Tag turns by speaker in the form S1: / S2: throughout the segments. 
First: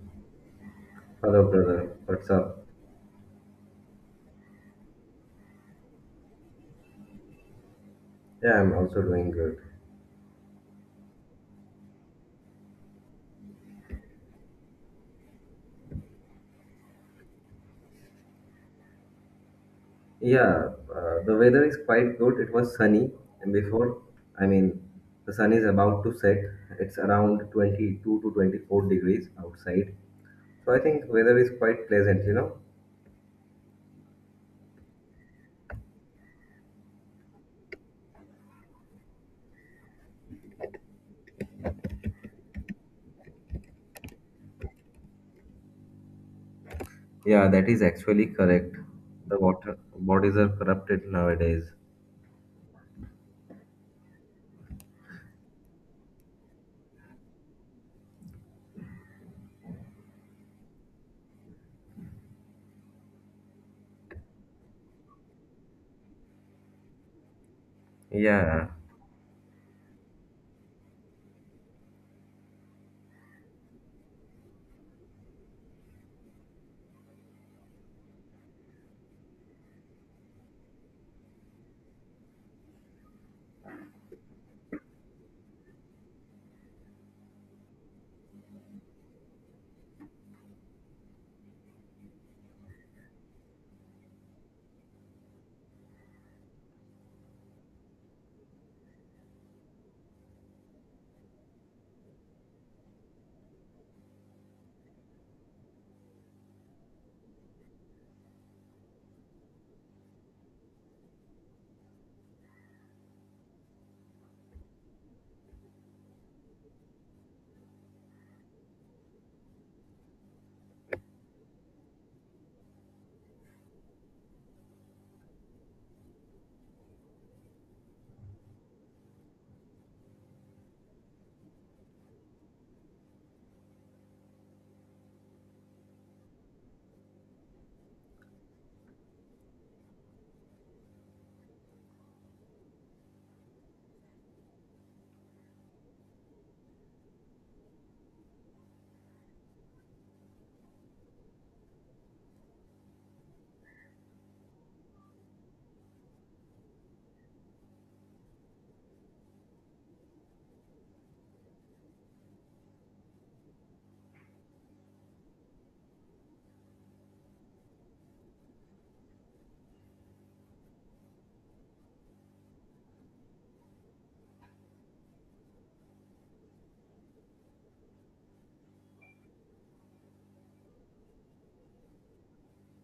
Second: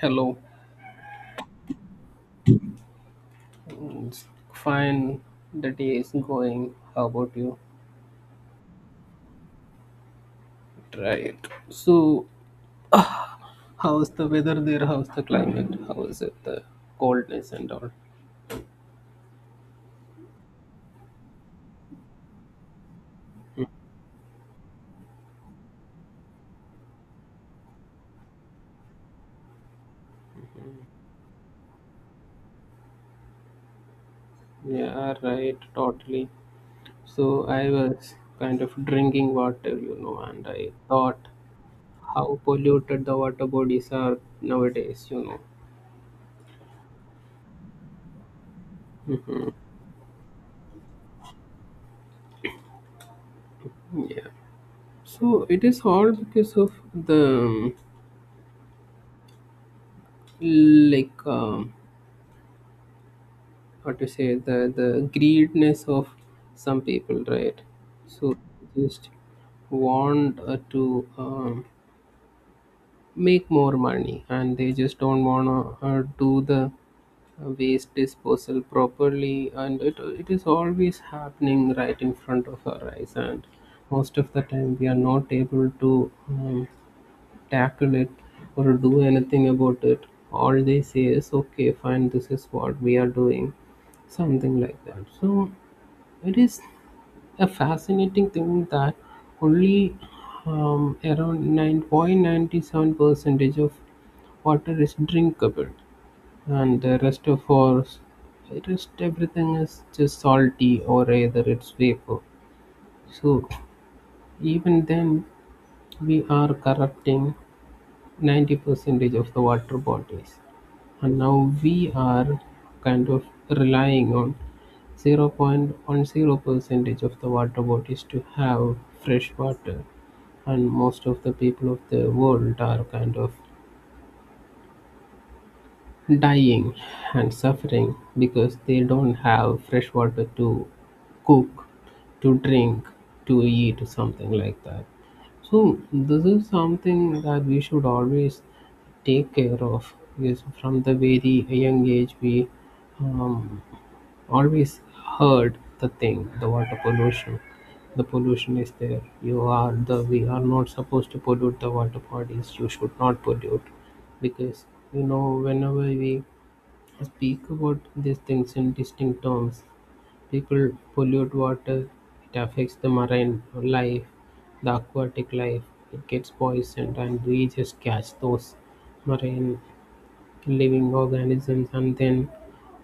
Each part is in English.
S1: Hello,
S2: Hello, brother. What's up?
S1: it's fine. The day is going. How about you?
S2: Yeah, I'm also doing good.
S1: Right. So, how's the weather there? How's the climate? How is it? The coldness and all.
S2: Yeah, the weather is quite good. It was sunny before. I mean, the sun is about to set. It's around 22 to 24 degrees outside. So I think weather is quite pleasant, you know?
S1: Yeah, right. Totally. So, I was kind of drinking water, and I thought how polluted the water bodies are nowadays.
S2: Yeah, that is actually correct. The water bodies are corrupted nowadays.
S1: So, it is all because of the like. How to say the greediness of some people, right? So
S2: Yeah.
S1: just want to um, make more money, and they just don't want to do the waste disposal properly, and it is always happening right in front of our eyes, and most of the time we are not able to um, tackle it or do anything about it. All they say is, okay, fine, this is what we are doing, something like that. So it is a fascinating thing that only around 9.97 percentage of water is drinkable, and the rest of our rest everything is just salty or either it's vapor. So even then we are corrupting 90 percentage of the water bottles. And now we are kind of relying on 0.10 percentage of the water bottles to have fresh water. And most of the people of the world are kind of dying and suffering because they don't have fresh water to cook, to drink, to eat, something like that. So this is something that we should always take care of, because from the very young age we um, always heard the thing, the water pollution. The pollution is there. You are the We are not supposed to pollute the water bodies. You should not pollute, because you know, whenever we speak about these things in distinct terms. People pollute water, it affects the marine life, the aquatic life, it gets poisoned, and we just catch those marine living organisms, and then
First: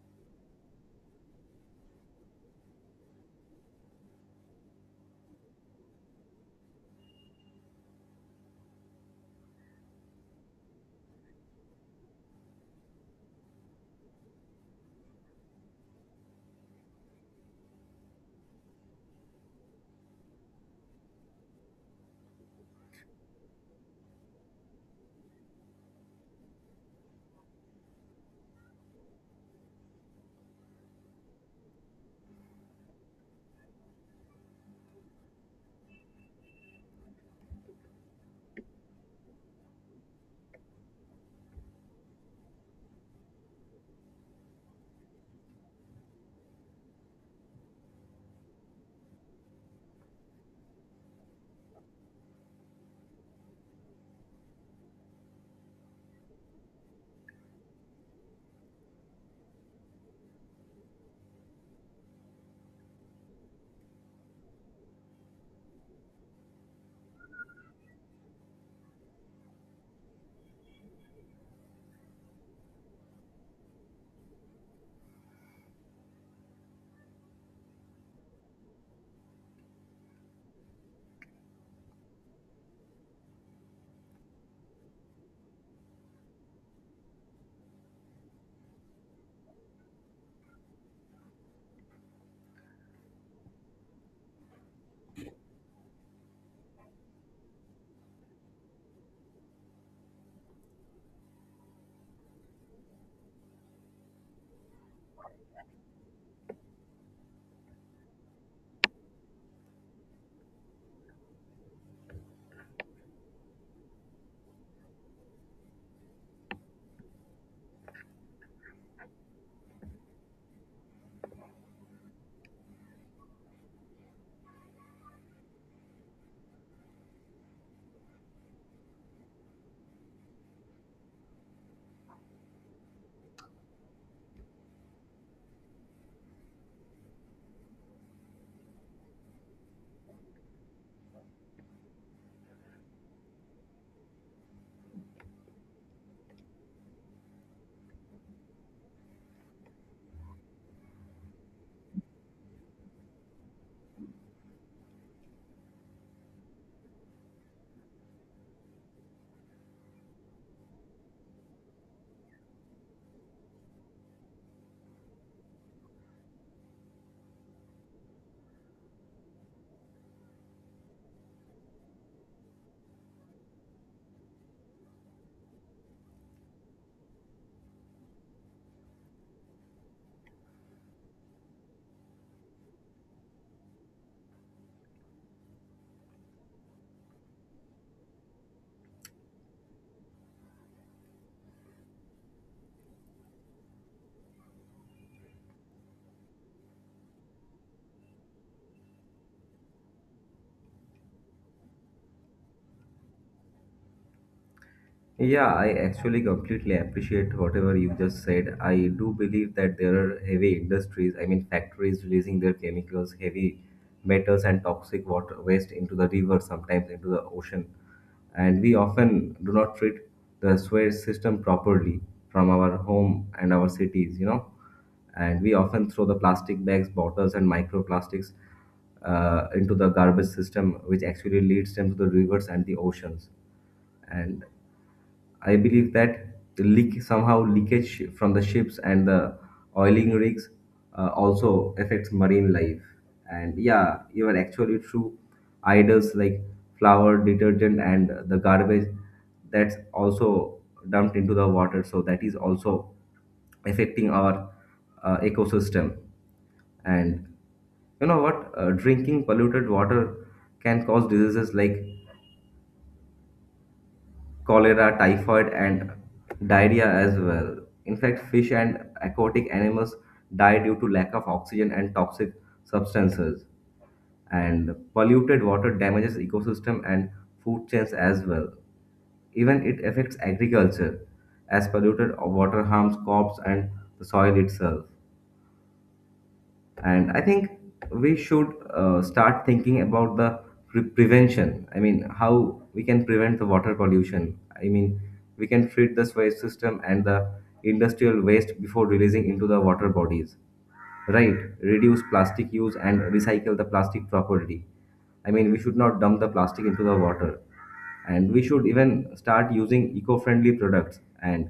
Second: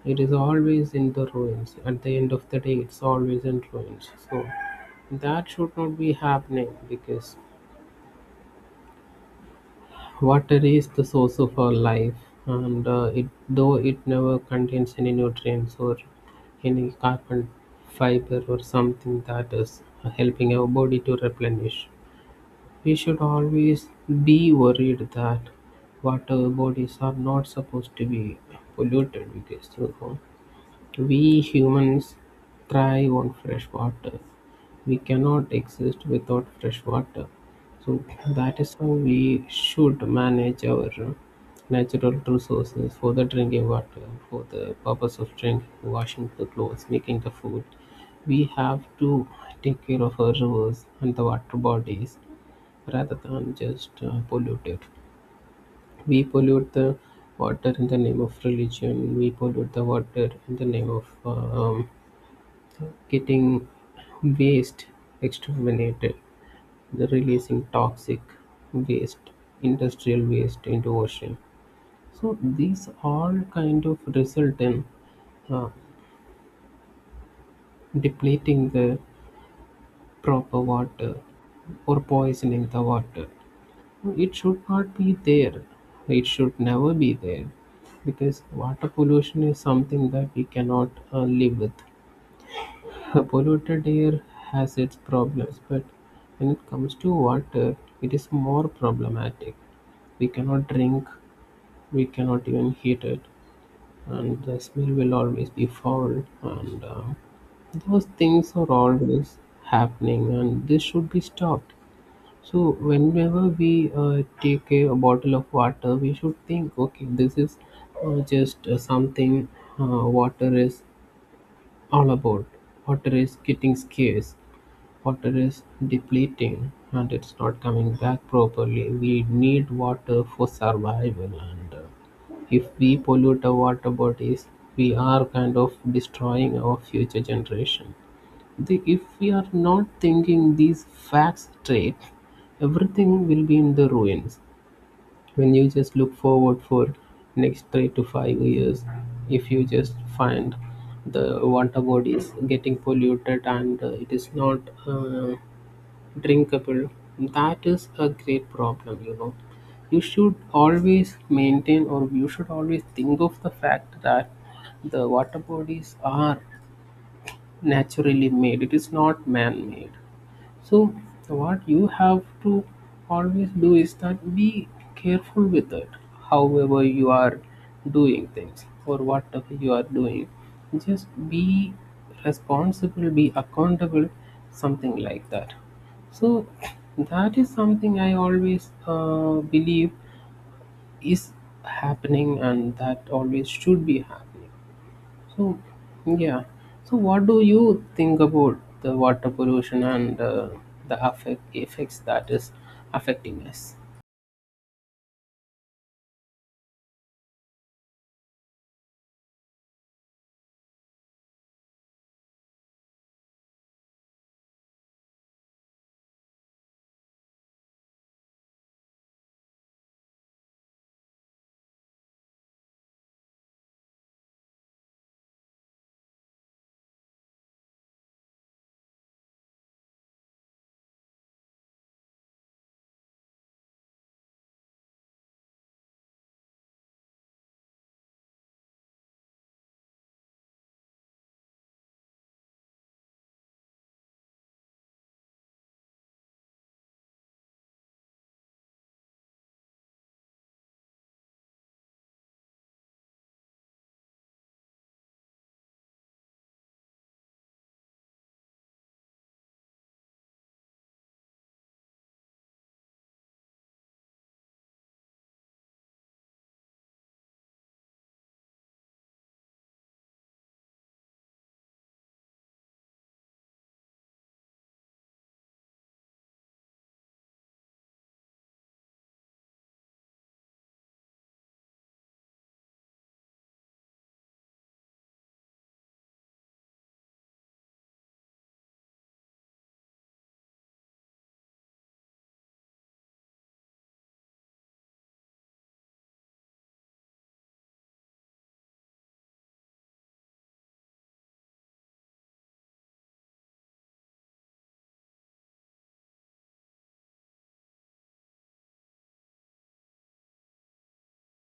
S1: it is always in the ruins. At the end of the day, it's always in ruins. So that should not be happening, because water is the source of our life, and it though it never contains any nutrients or any carbon fiber or something that is helping our body to replenish. We should always be worried that water bodies are not supposed to be polluted, because you know, we humans thrive on fresh water. We cannot exist without fresh water. So that is how we should manage our natural resources for the drinking water, for the purpose of drinking, washing the clothes, making the food. We have to take care of our rivers and the water bodies rather than just pollute it. We pollute the water in the name of religion. We pollute the water in the name of um, getting waste exterminated, the releasing toxic waste, industrial waste into ocean. So these all kind of result in uh, depleting the proper water or poisoning the water. It should not be there. It should never be there, because water pollution is something that we cannot live with. Polluted air has its problems, but when it comes to water, it is more problematic. We cannot drink, we cannot even heat it, and the smell will always be foul. And Those things are always happening, and this should be stopped. So, whenever we take a bottle of water, we should think, okay, this is just something uh, water is all about. Water is getting scarce. Water is depleting and it's not coming back properly. We need water for survival, and if we pollute our water bodies, we are kind of destroying our future generation. If we are not thinking these facts straight, everything will be in the ruins. When you just look forward for next 3 to 5 years, if you just find the water bodies getting polluted and it is not uh, drinkable. That is a great problem, you know. You should always maintain, or you should always think of the fact that the water bodies are naturally made, it is not man made. So what you have to always do is that be careful with it. However you are doing things or whatever you are doing, just be responsible, be accountable, something like that. So that is something I always believe is happening, and that always should be happening. So, yeah. So, what do you think about the water pollution and the effects that is affecting us?
S2: Yeah, I actually completely appreciate whatever you just said. I do believe that there are heavy industries, I mean factories releasing their chemicals, heavy metals and toxic water waste into the river, sometimes into the ocean. And we often do not treat the sewage system properly from our home and our cities, you know. And we often throw the plastic bags, bottles and microplastics into the garbage system, which actually leads them to the rivers and the oceans. And I believe that the leak somehow leakage from the ships and the oiling rigs also affects marine life. And yeah, you are actually true. Idols like flour, detergent, and the garbage that's also dumped into the water. So that is also affecting our ecosystem. And you know what? Drinking polluted water can cause diseases like cholera, typhoid, and diarrhea as well. In fact, fish and aquatic animals die due to lack of oxygen and toxic substances. And polluted water damages ecosystem and food chains as well. Even it affects agriculture, as polluted water harms crops and the soil itself. And I think we should start thinking about the prevention. I mean, how we can prevent the water pollution? I mean, we can treat the waste system and the industrial waste before releasing into the water bodies, right? Reduce plastic use and recycle the plastic properly. I mean, we should not dump the plastic into the water, and we should even start using eco-friendly products and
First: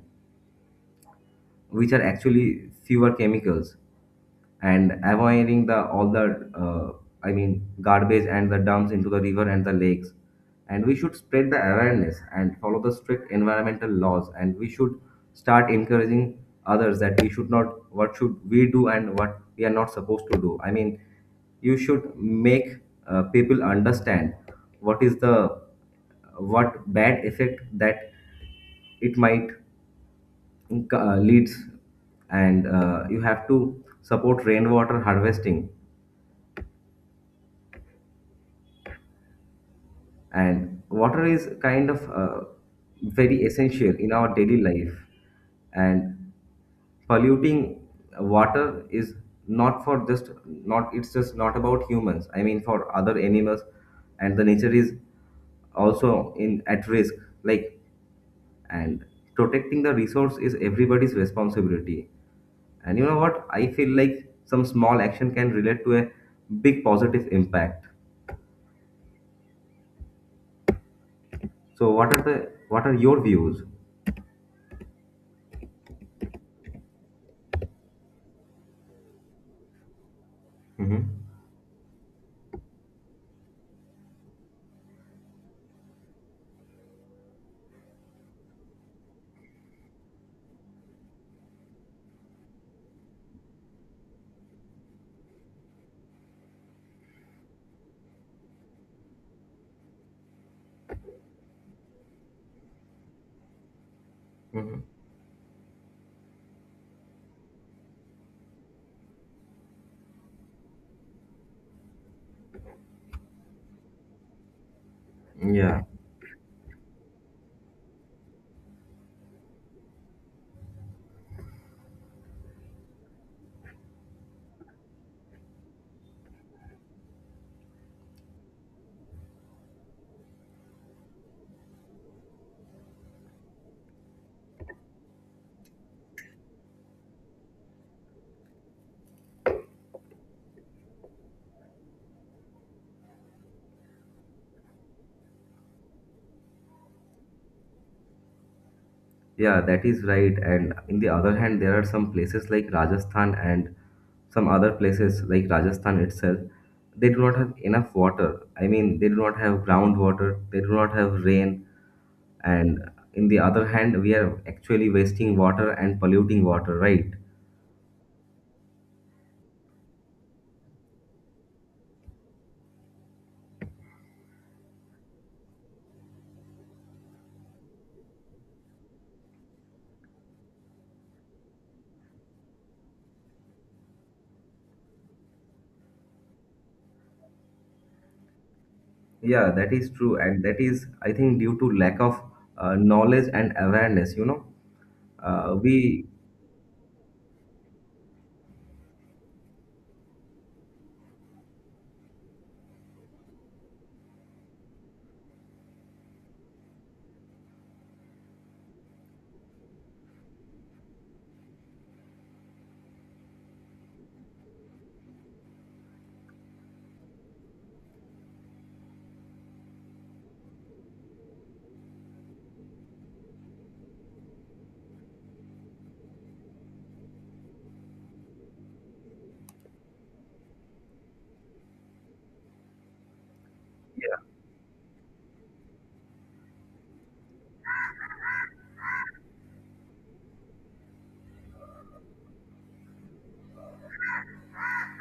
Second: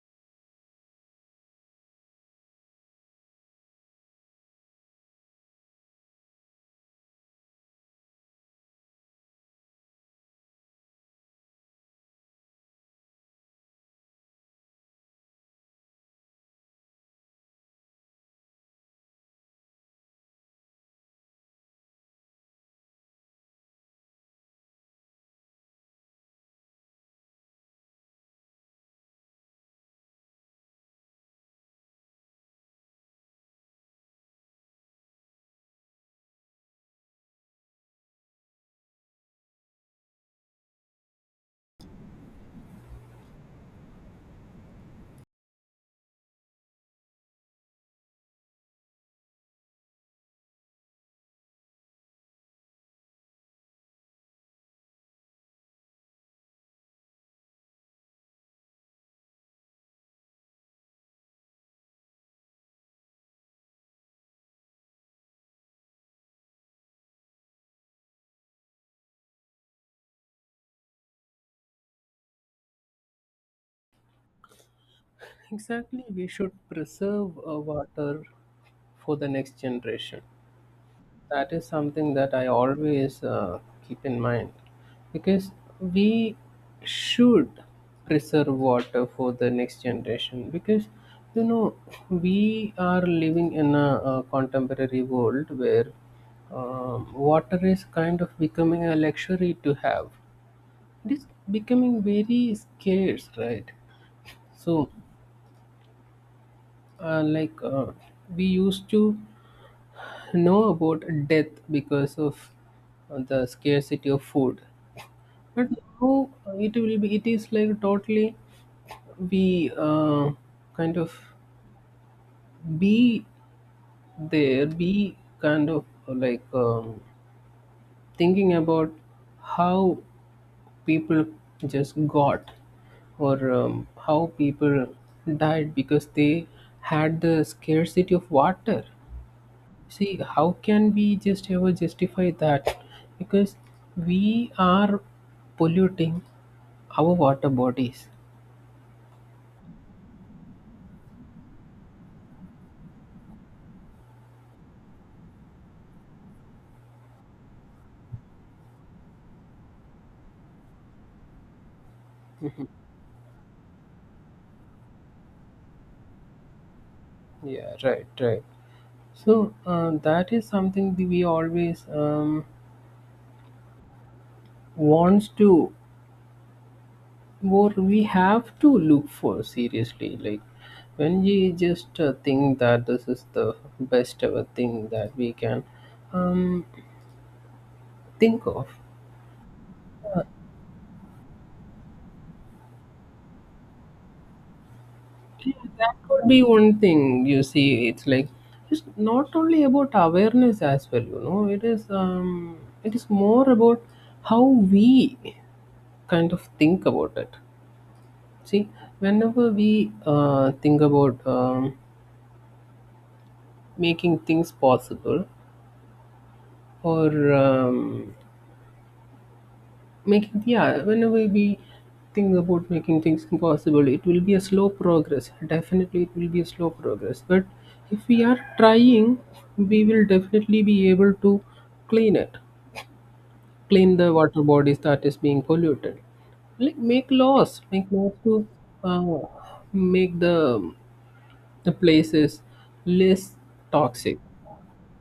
S2: which are actually fewer chemicals, and avoiding the all the I mean garbage and the dumps into the river and the lakes. And we should spread the awareness and follow the strict environmental laws, and we should start encouraging others that we should not, what should we do and what we are not supposed to do. I mean, you should make people understand what is the what bad effect that it might leads. And you have to support rainwater harvesting, and water is kind of very essential in our daily life. And polluting water is not for just not it's just not about humans. I mean, for other animals and the nature is also in at risk, like. And protecting the resource is everybody's responsibility. And you know what? I feel like some small action can relate to a big positive impact. So what are the, what are your views?
S1: Exactly, we should preserve water for the next generation.
S2: Mhm.
S1: That is something that I always keep in mind, because we should preserve water for the next generation, because you know, we are living in a contemporary world where water is kind of becoming a luxury to have. It is becoming very scarce, right? So, like we used to know about death because of the scarcity of food, but
S2: Yeah,
S1: now it will be it is like totally we kind of be there be kind of like thinking about how people just got, or how people died because they had the scarcity of water. See, how can we just ever justify that? Because we are polluting our water bodies.
S2: yeah, that is right. And in the other hand, there are some places like Rajasthan and some other places like Rajasthan itself. They do not have enough water. I mean, they do not have groundwater. They do not have rain. And in the other hand, we are actually wasting water and polluting water, right?
S1: Yeah, right. So that is something that we always wants to, or we have to look for seriously. Like when we just think that this is the best ever thing that we can um, think of,
S2: Yeah, that is true, and that is, I think, due to lack of knowledge and awareness. You know,
S1: yeah, that
S2: we,
S1: could be one thing. You see, it's like it's not only about awareness as well, you know, it is more about how we kind of think about it. See, whenever we think about making things possible, or whenever we think about making things impossible, it will be a slow progress. Definitely, it will be a slow progress. But if we are trying, we will definitely be able to clean it, clean the water bodies that is being polluted. Like make laws to uh, make the places less toxic.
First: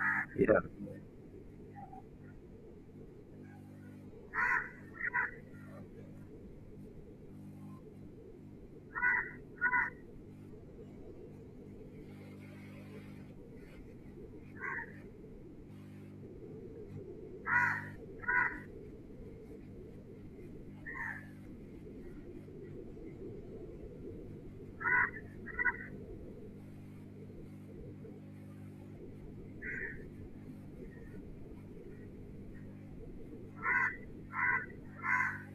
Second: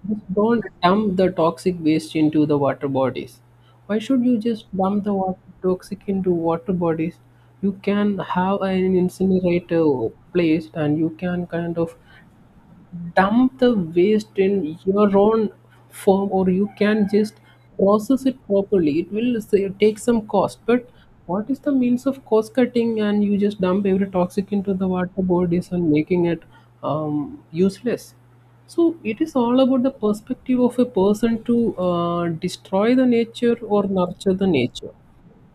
S1: Just
S2: yeah,
S1: don't dump the toxic waste into the water bodies. Why should you just dump the water toxic into water bodies? You can have an incinerator place, and you can kind of dump the waste in your own form, or you can just process it properly. It will say, take some cost, but what is the means of cost cutting and you just dump every toxic into the water bodies and making it useless. So it is all about the perspective of a person to destroy the nature or nurture the nature.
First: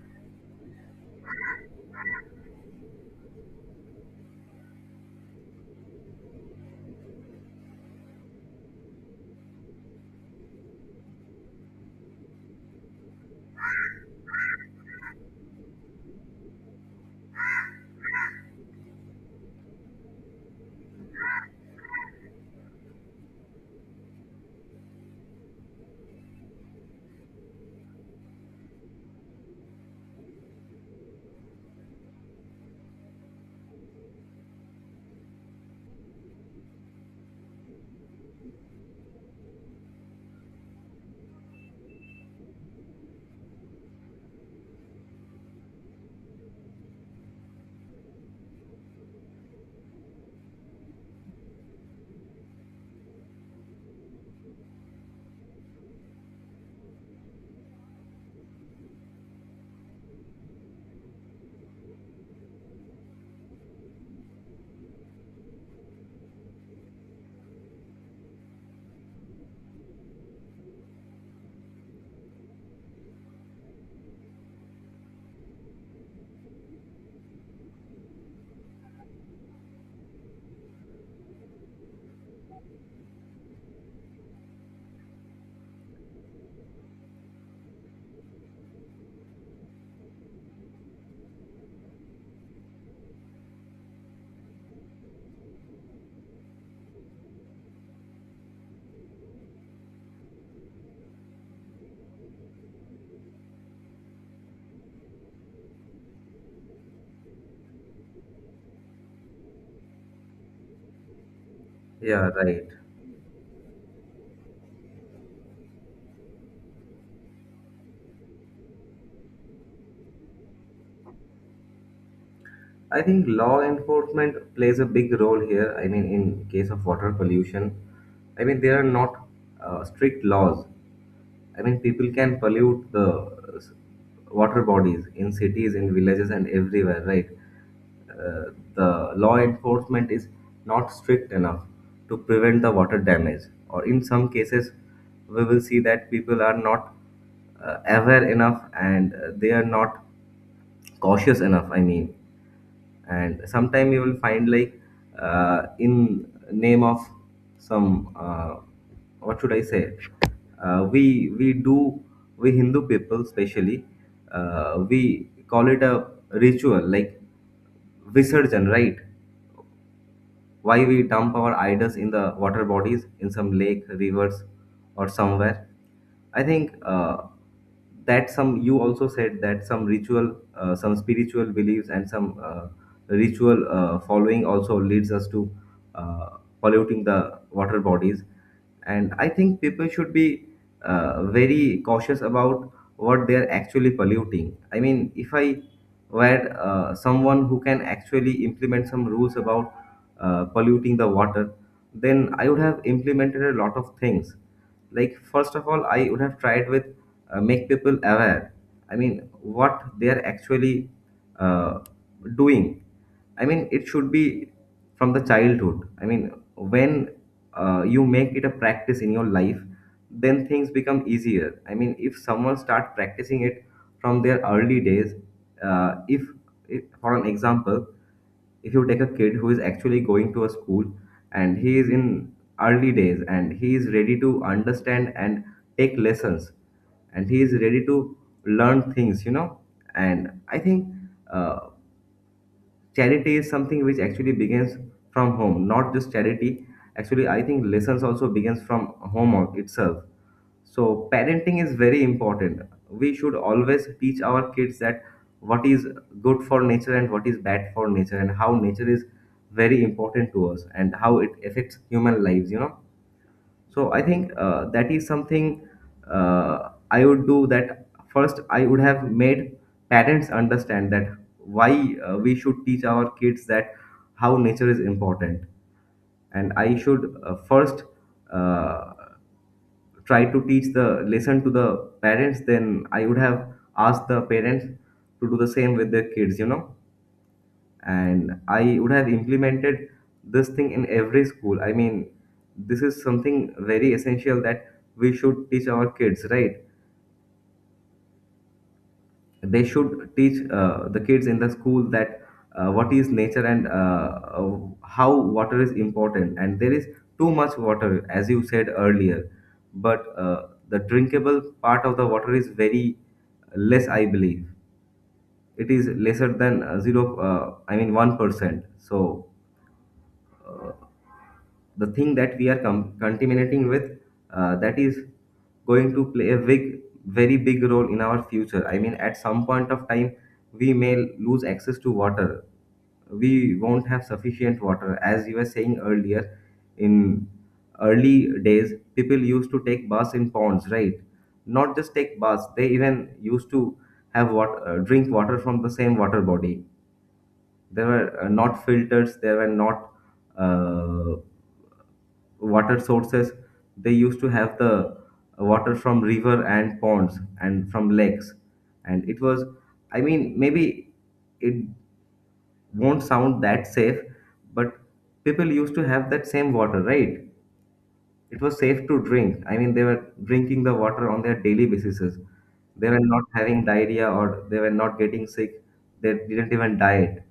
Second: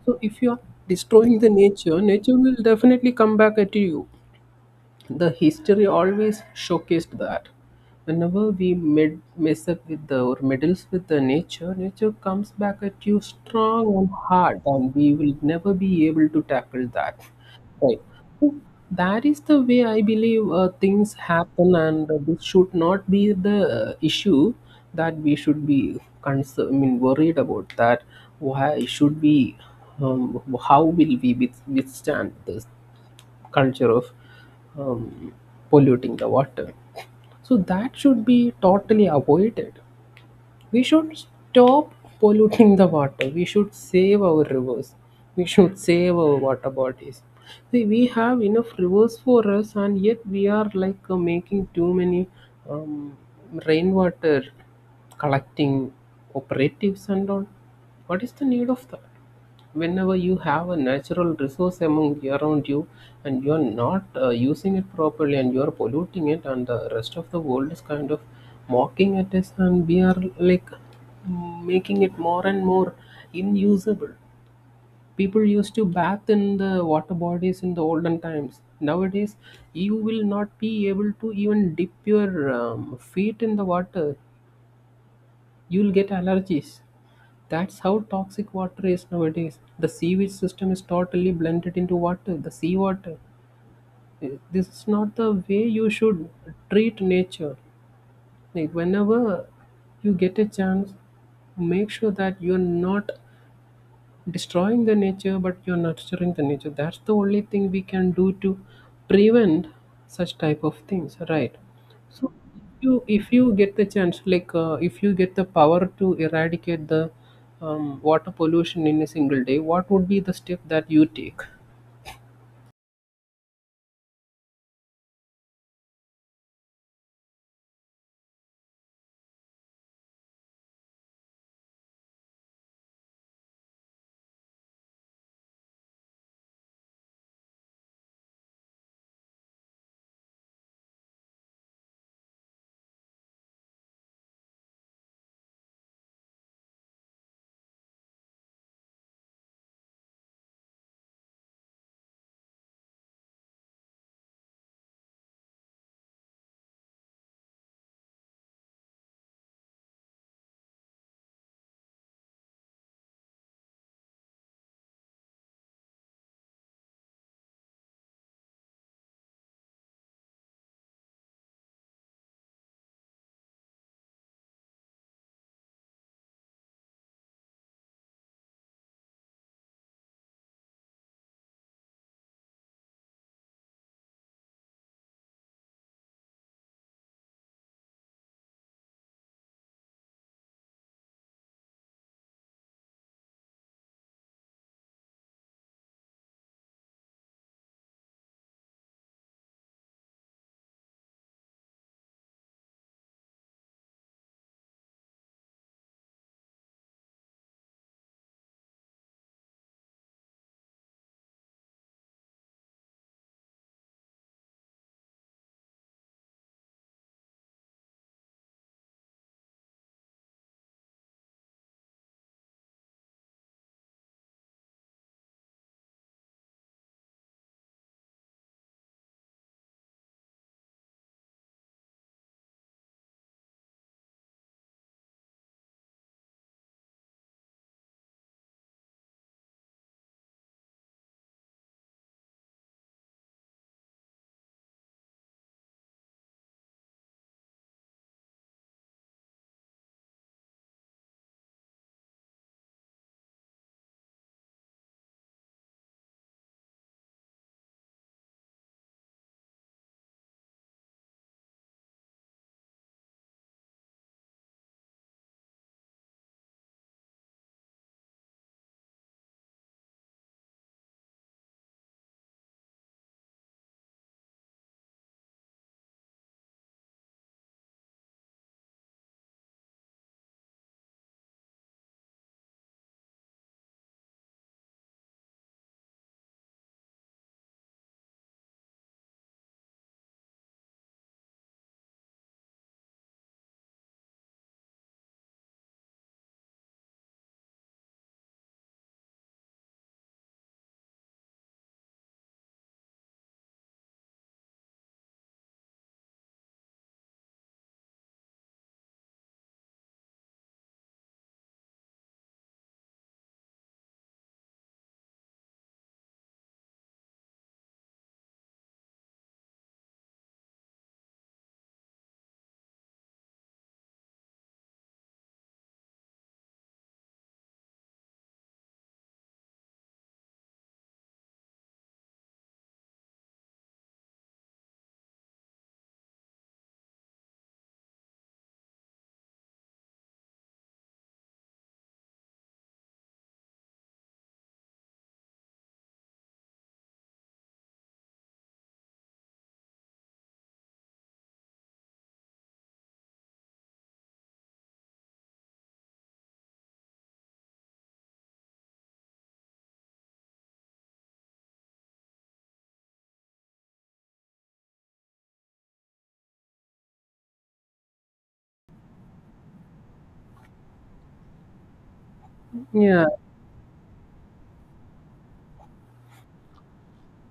S1: So if you are destroying the nature, nature will definitely come back at you. The history always showcased that whenever we mess up with the, or meddles with the nature, nature comes back at you strong and hard, and we will never be able to tackle that, right? So that is the way I believe things happen, and this should not be the issue that we should be concerned, I mean worried about. That, why should we how will we withstand this culture of um, polluting the water. So that should be totally avoided. We should stop polluting the water. We should save our rivers. We should save our water bodies. See, we have enough rivers for us, and yet we are like making too many um, rainwater collecting operatives and all. What is the need of that? Whenever you have a natural resource among around you, and you're not using it properly, and you're polluting it, and the rest of the world is kind of mocking at us, and we are like making it more and more unusable. People used to bath in the water bodies in the olden times. Nowadays you will not be able to even dip your feet in the water. You'll get allergies. That's how toxic water is nowadays. The sewage system is totally blended into water, the seawater. This is not the way you should treat nature. Like whenever you get a chance, make sure that you're not destroying the nature, but you're nurturing the nature. That's the only thing we can do to prevent such type of things, right?
S2: yeah,
S1: So
S2: right.
S1: if you get the chance, like if you get the power to eradicate the water pollution in a single day, what would be the step that you take?
S2: I think law enforcement plays a big role here. I mean, in case of water pollution, I mean, there are not strict laws. I mean, people can pollute the uh, s- water bodies in cities, in villages, and everywhere, right? The law enforcement is not strict enough to prevent the water damage. Or in some cases, we will see that people are not aware enough, and they are not cautious enough. I mean, and sometime you will find like in name of some what should I say, uh, we we do we Hindu people especially, we call it a ritual like visarjan, right? Why we dump our idols in the water bodies, in some lake, rivers, or somewhere. I think that, some you also said that some ritual, some spiritual beliefs, and some ritual following also leads us to uh, polluting the water bodies. And I think people should be very cautious about what they are actually polluting. I mean, if I were someone who can actually implement some rules about polluting the water, then I would have implemented a lot of things. Like, first of all, I would have tried with make people aware. I mean, what they are actually uh, doing. I mean, it should be from the childhood. I mean, when you make it a practice in your life, then things become easier. I mean, if someone start practicing it from their early days, uh, if, if for an example, if you take a kid who is actually going to a school, and he is in early days and he is ready to understand and take lessons, and he is ready to learn things, you know. And I think uh, charity is something which actually begins from home, not just charity. Actually, I think lessons also begins from itself. So parenting is very important. We should always teach our kids that what is good for nature and what is bad for nature, and how nature is very important to us and how it affects human lives, you know. So I think that is something I would do that. First, I would have made parents understand that why we should teach our kids that how nature is important. And I should first uh, try to teach the lesson to the parents, then I would have asked the parents to do the same with their kids, you know. And I would have implemented this thing in every school. I mean, this is something very essential that we should teach our kids, right? They should teach the kids in the school that what is nature and how water is important, and there is too much water as you said earlier. But the drinkable part of the water is very less, I believe. It is lesser than zero I mean 1%. So the thing that we are contaminating with, that is going to play a big, very big role in our future. I mean, at some point of time, we may lose access to water. We won't have sufficient water, as you were saying earlier. In early days, people used to take baths in ponds, right? Not just take baths, they even used to have what, drink water from the same water body. There were not filters, there were not uh, water sources. They used to have the water from river and ponds and from lakes, and it was, I mean, maybe it won't sound that safe, but people used to have that same water, right? It was safe to drink. I mean, they were drinking the water on their daily basis. They were
S1: Yeah.
S2: not having diarrhea or they were not getting sick. They didn't even diet.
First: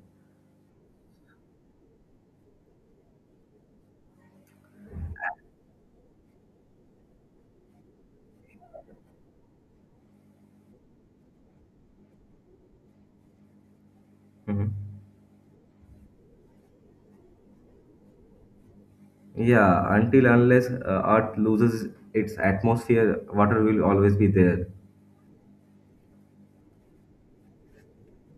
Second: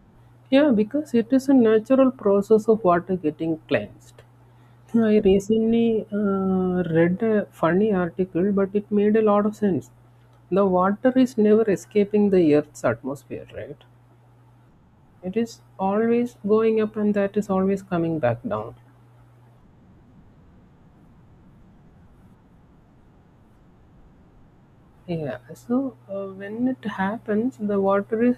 S1: Yeah, because it is a natural process of water getting cleansed. I recently read a funny article, but it made a lot of sense. The water is never escaping the Earth's atmosphere, right?
S2: Mhm.
S1: It is always going up and that is always coming back down.
S2: Yeah, until unless earth loses its atmosphere, water will always be there.
S1: Yeah, so when it happens, the water is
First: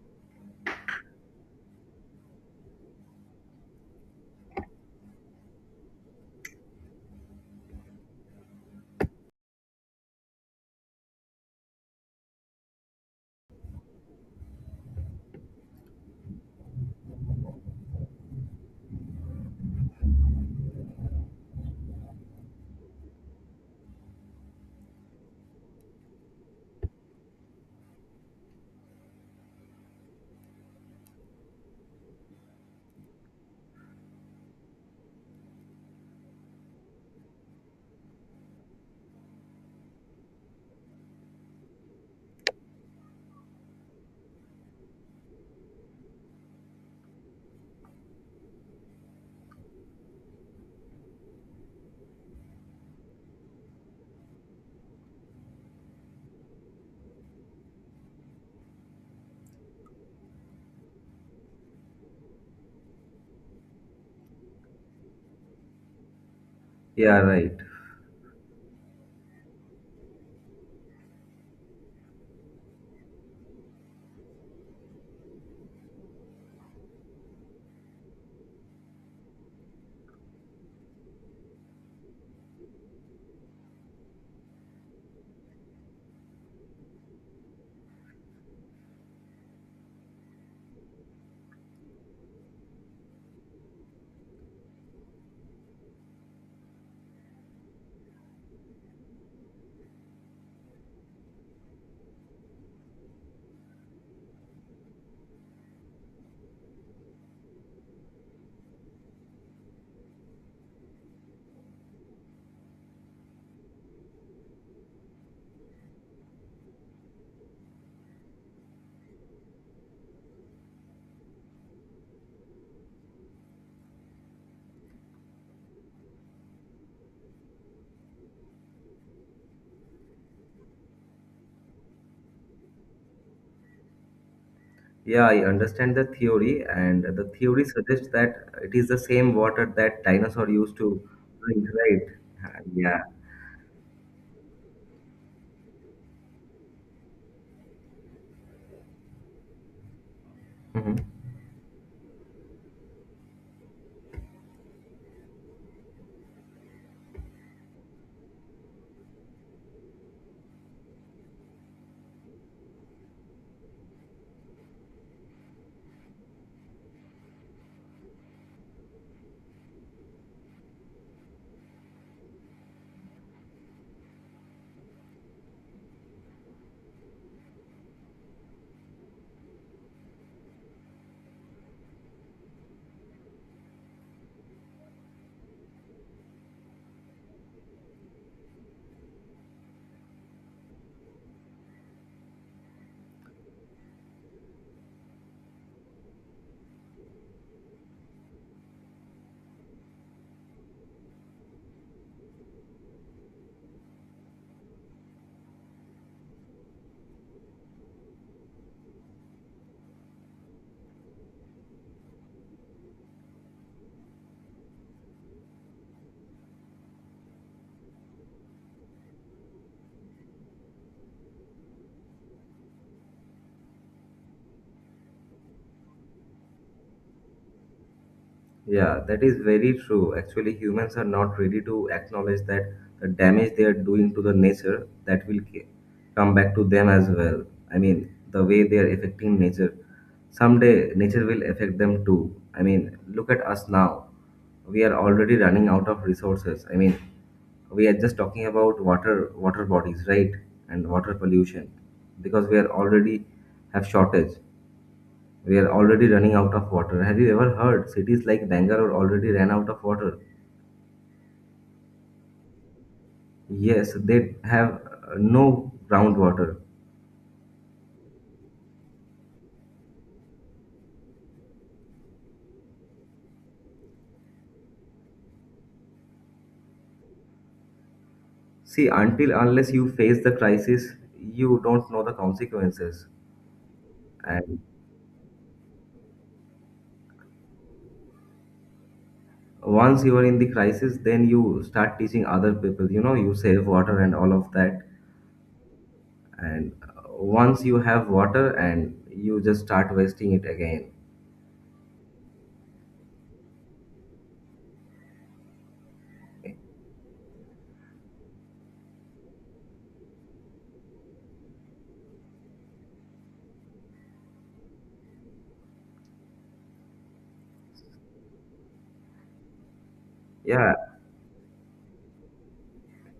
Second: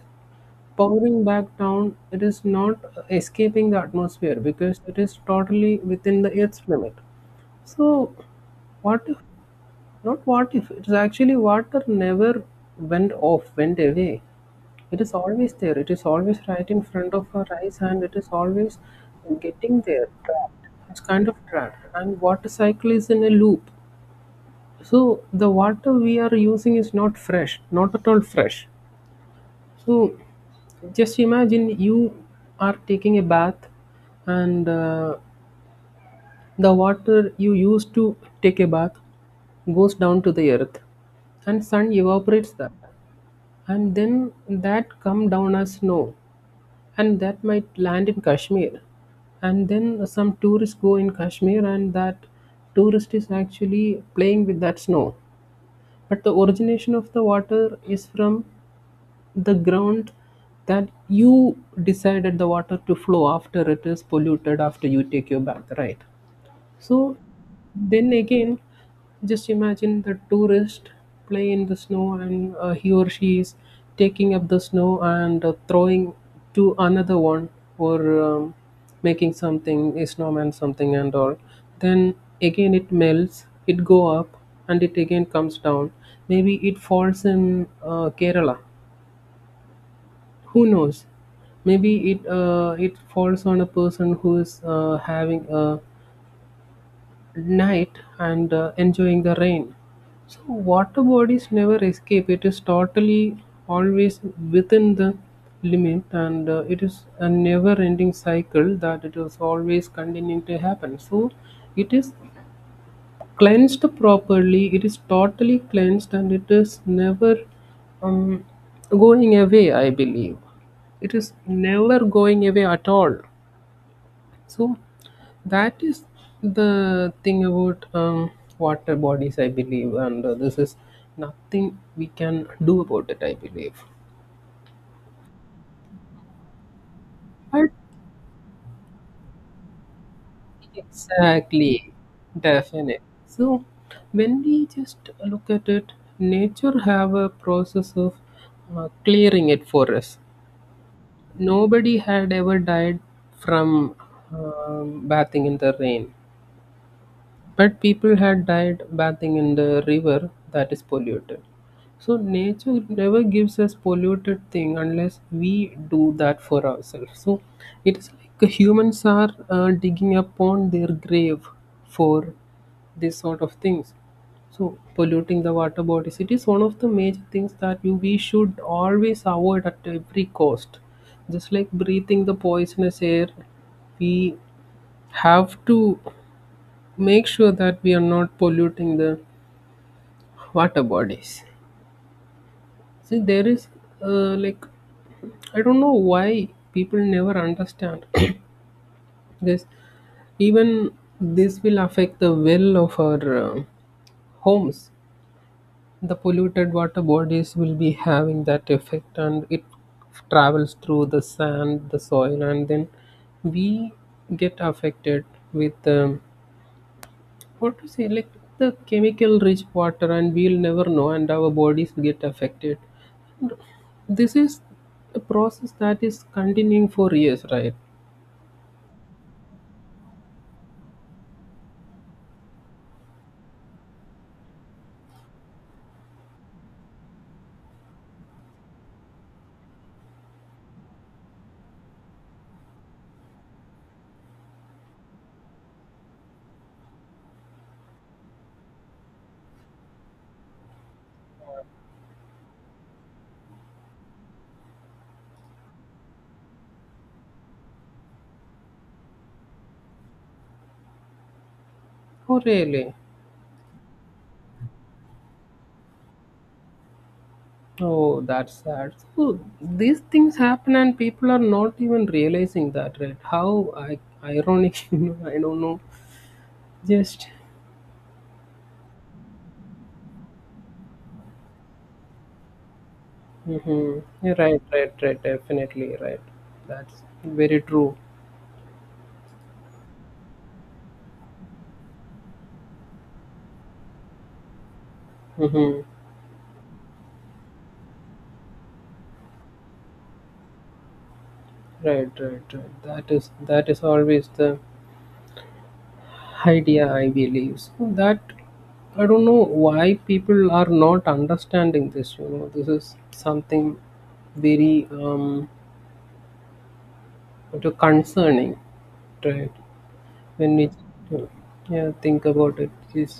S1: pouring back down. It is not escaping the atmosphere, because it is totally within the Earth's limit. So, what if, it's actually water never went away. It is always there, it is always right in front of our eyes, and it is always getting there, trapped. It's kind of trapped. And water cycle is in a loop, so the water we are using is not fresh, not at all fresh. So just imagine you are taking a bath, and the water you used to take a bath goes down to the earth, and sun evaporates that, and then that come down as snow, and that might land in Kashmir, and then some tourists go in Kashmir, and that tourist is actually playing with that snow. But the origination of the water is from the ground that you decided the water to flow after it is polluted, after you take your bath, right? So
S2: Yeah, right.
S1: then again, just imagine the tourist play in the snow, and he or she is taking up the snow and throwing to another one, or making something, a snowman, something and all. Then again it melts, it go up, and it again comes down. Maybe it falls in Kerala, who knows. Maybe it it falls on a person who is having a night and enjoying the rain. So water bodies never escape. It is totally always within the limit, and it is a never-ending cycle that it is always continuing to happen. So it is cleansed properly. It is totally cleansed, and it is never um, going away. I believe it is never going away at all. So that is the thing about water bodies, I believe, and this is nothing we can do about it, I believe.
S2: Yeah, I understand the theory, and the theory
S1: But
S2: suggests that it is the same water that dinosaur used to drink,
S1: exactly,
S2: right? Yeah.
S1: definite. So when we just look at it, nature have a process of clearing it for us.
S2: Mhm.
S1: Nobody had ever died from bathing in the rain. But people had died bathing in the river that is polluted. So nature never gives us polluted thing unless we do that for ourselves. So it is like humans are digging upon their grave for this sort of things. So polluting the water bodies, it is one of the major things that we should always avoid at every cost. Just like breathing the poisonous air, we have to make sure that we are not polluting the water bodies. See, there is like, I don't know why people never understand this. Even this will affect the well of our homes. The polluted water bodies will be having that effect, and it travels through the sand, the soil, and then we get affected with what to say, like, the chemical rich water, and we'll never know, and our bodies get affected. This is a process that is continuing for years, right?
S2: Yeah, that is very true. Actually, humans are not ready to acknowledge that the damage they are doing to the nature, that will come back to them as well. I mean, the way they are affecting nature, someday nature will affect them too. I mean, look at us now. We are already running out of resources. I mean, we are just talking about water bodies, right? And water pollution, because we are already have shortage. We are already running out of water. Have you ever heard cities like Bangalore already ran out of water?
S1: Oh, really?
S2: Yes, they have. No groundwater.
S1: Oh, that's sad. So these things happen, and people are not even realizing that, right? How I, ironic, you know? I don't know. Just,
S2: See, until unless you face the crisis, you don't know the consequences.
S1: mm-hmm. You
S2: And
S1: right, right, right. Definitely right. That's very true.
S2: once you are in the crisis, then you start teaching other people, you know, you save water and all of that.
S1: Mm-hmm.
S2: And once you have water and you just start wasting it again.
S1: Right, right, right. That is always the idea, I believe, so that I don't know why people are not understanding this, this is something very what you- concerning, right? When we,
S2: Yeah,
S1: yeah, think about it, it is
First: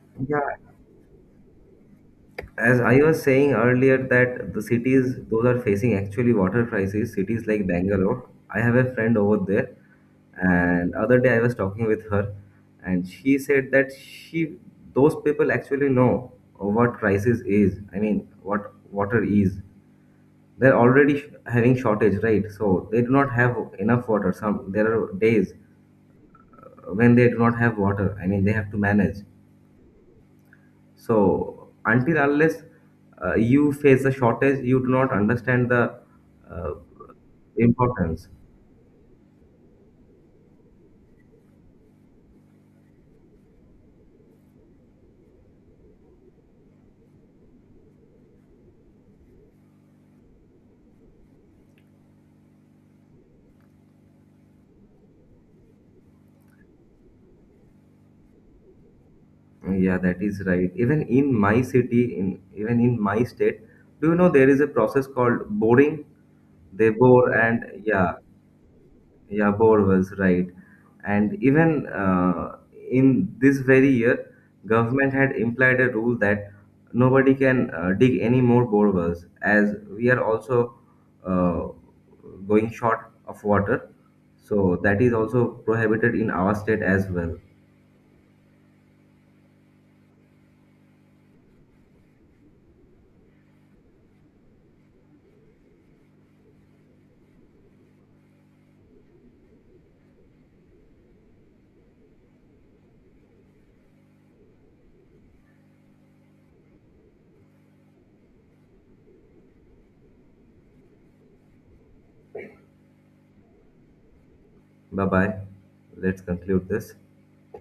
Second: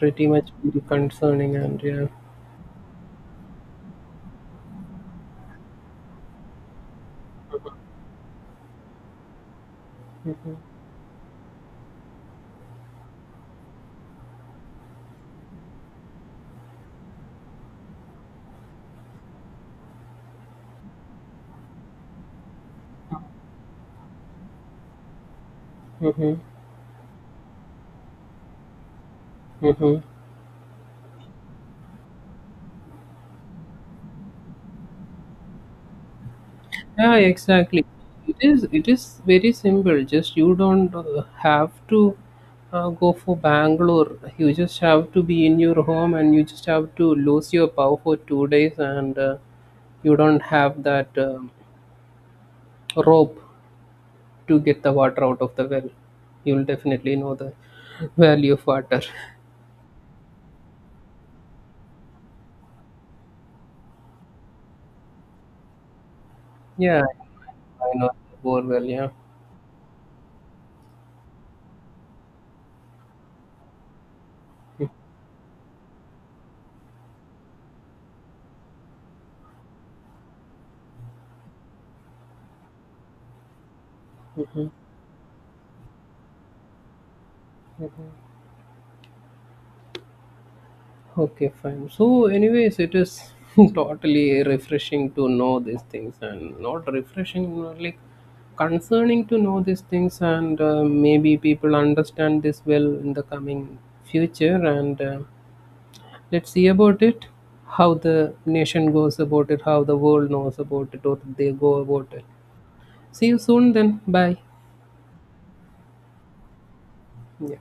S1: pretty much
S2: yeah,
S1: very concerning, and yeah.
S2: as I was saying earlier that the cities those are facing actually water crisis, cities like Bangalore, I have a friend over there. And other day I was talking with her, and she said that she, those people actually know what crisis is. I mean, what water is. They're already having shortage, right? So they do not have enough water. Some, there are days
S1: Mm-hmm,
S2: when they do not have water. I mean, they have to manage.
S1: mm-hmm.
S2: So until unless you face a shortage, you do not understand the uh,
S1: Yeah, exactly.
S2: importance.
S1: It is very simple. Just you don't have to go for Bangalore. You just have to be in your home and you just have to lose your power for 2 days, and you don't have that rope to get the water out of the well. You'll definitely know the value of water.
S2: Yeah, that is right. Even in my city, in even in my state, do you know there is a process called boring? They
S1: Yeah,
S2: bore, and
S1: I know
S2: yeah.
S1: the borewell. Yeah.
S2: Yeah, Bohr was right. And even in this very year, government had implied a rule that nobody can dig any more boreholes, as we are also uh, going short of water. So that is also prohibited in our state as well.
S1: Okay, fine. So, anyways, it is totally refreshing to know these things, and not refreshing, like concerning to know these things, and maybe people understand this well in the coming future. And let's see about it, how the nation goes about it, how the world knows about it, or they go about it. See you soon, then. Bye.
S2: Bye bye. Let's conclude this.
S1: Yeah.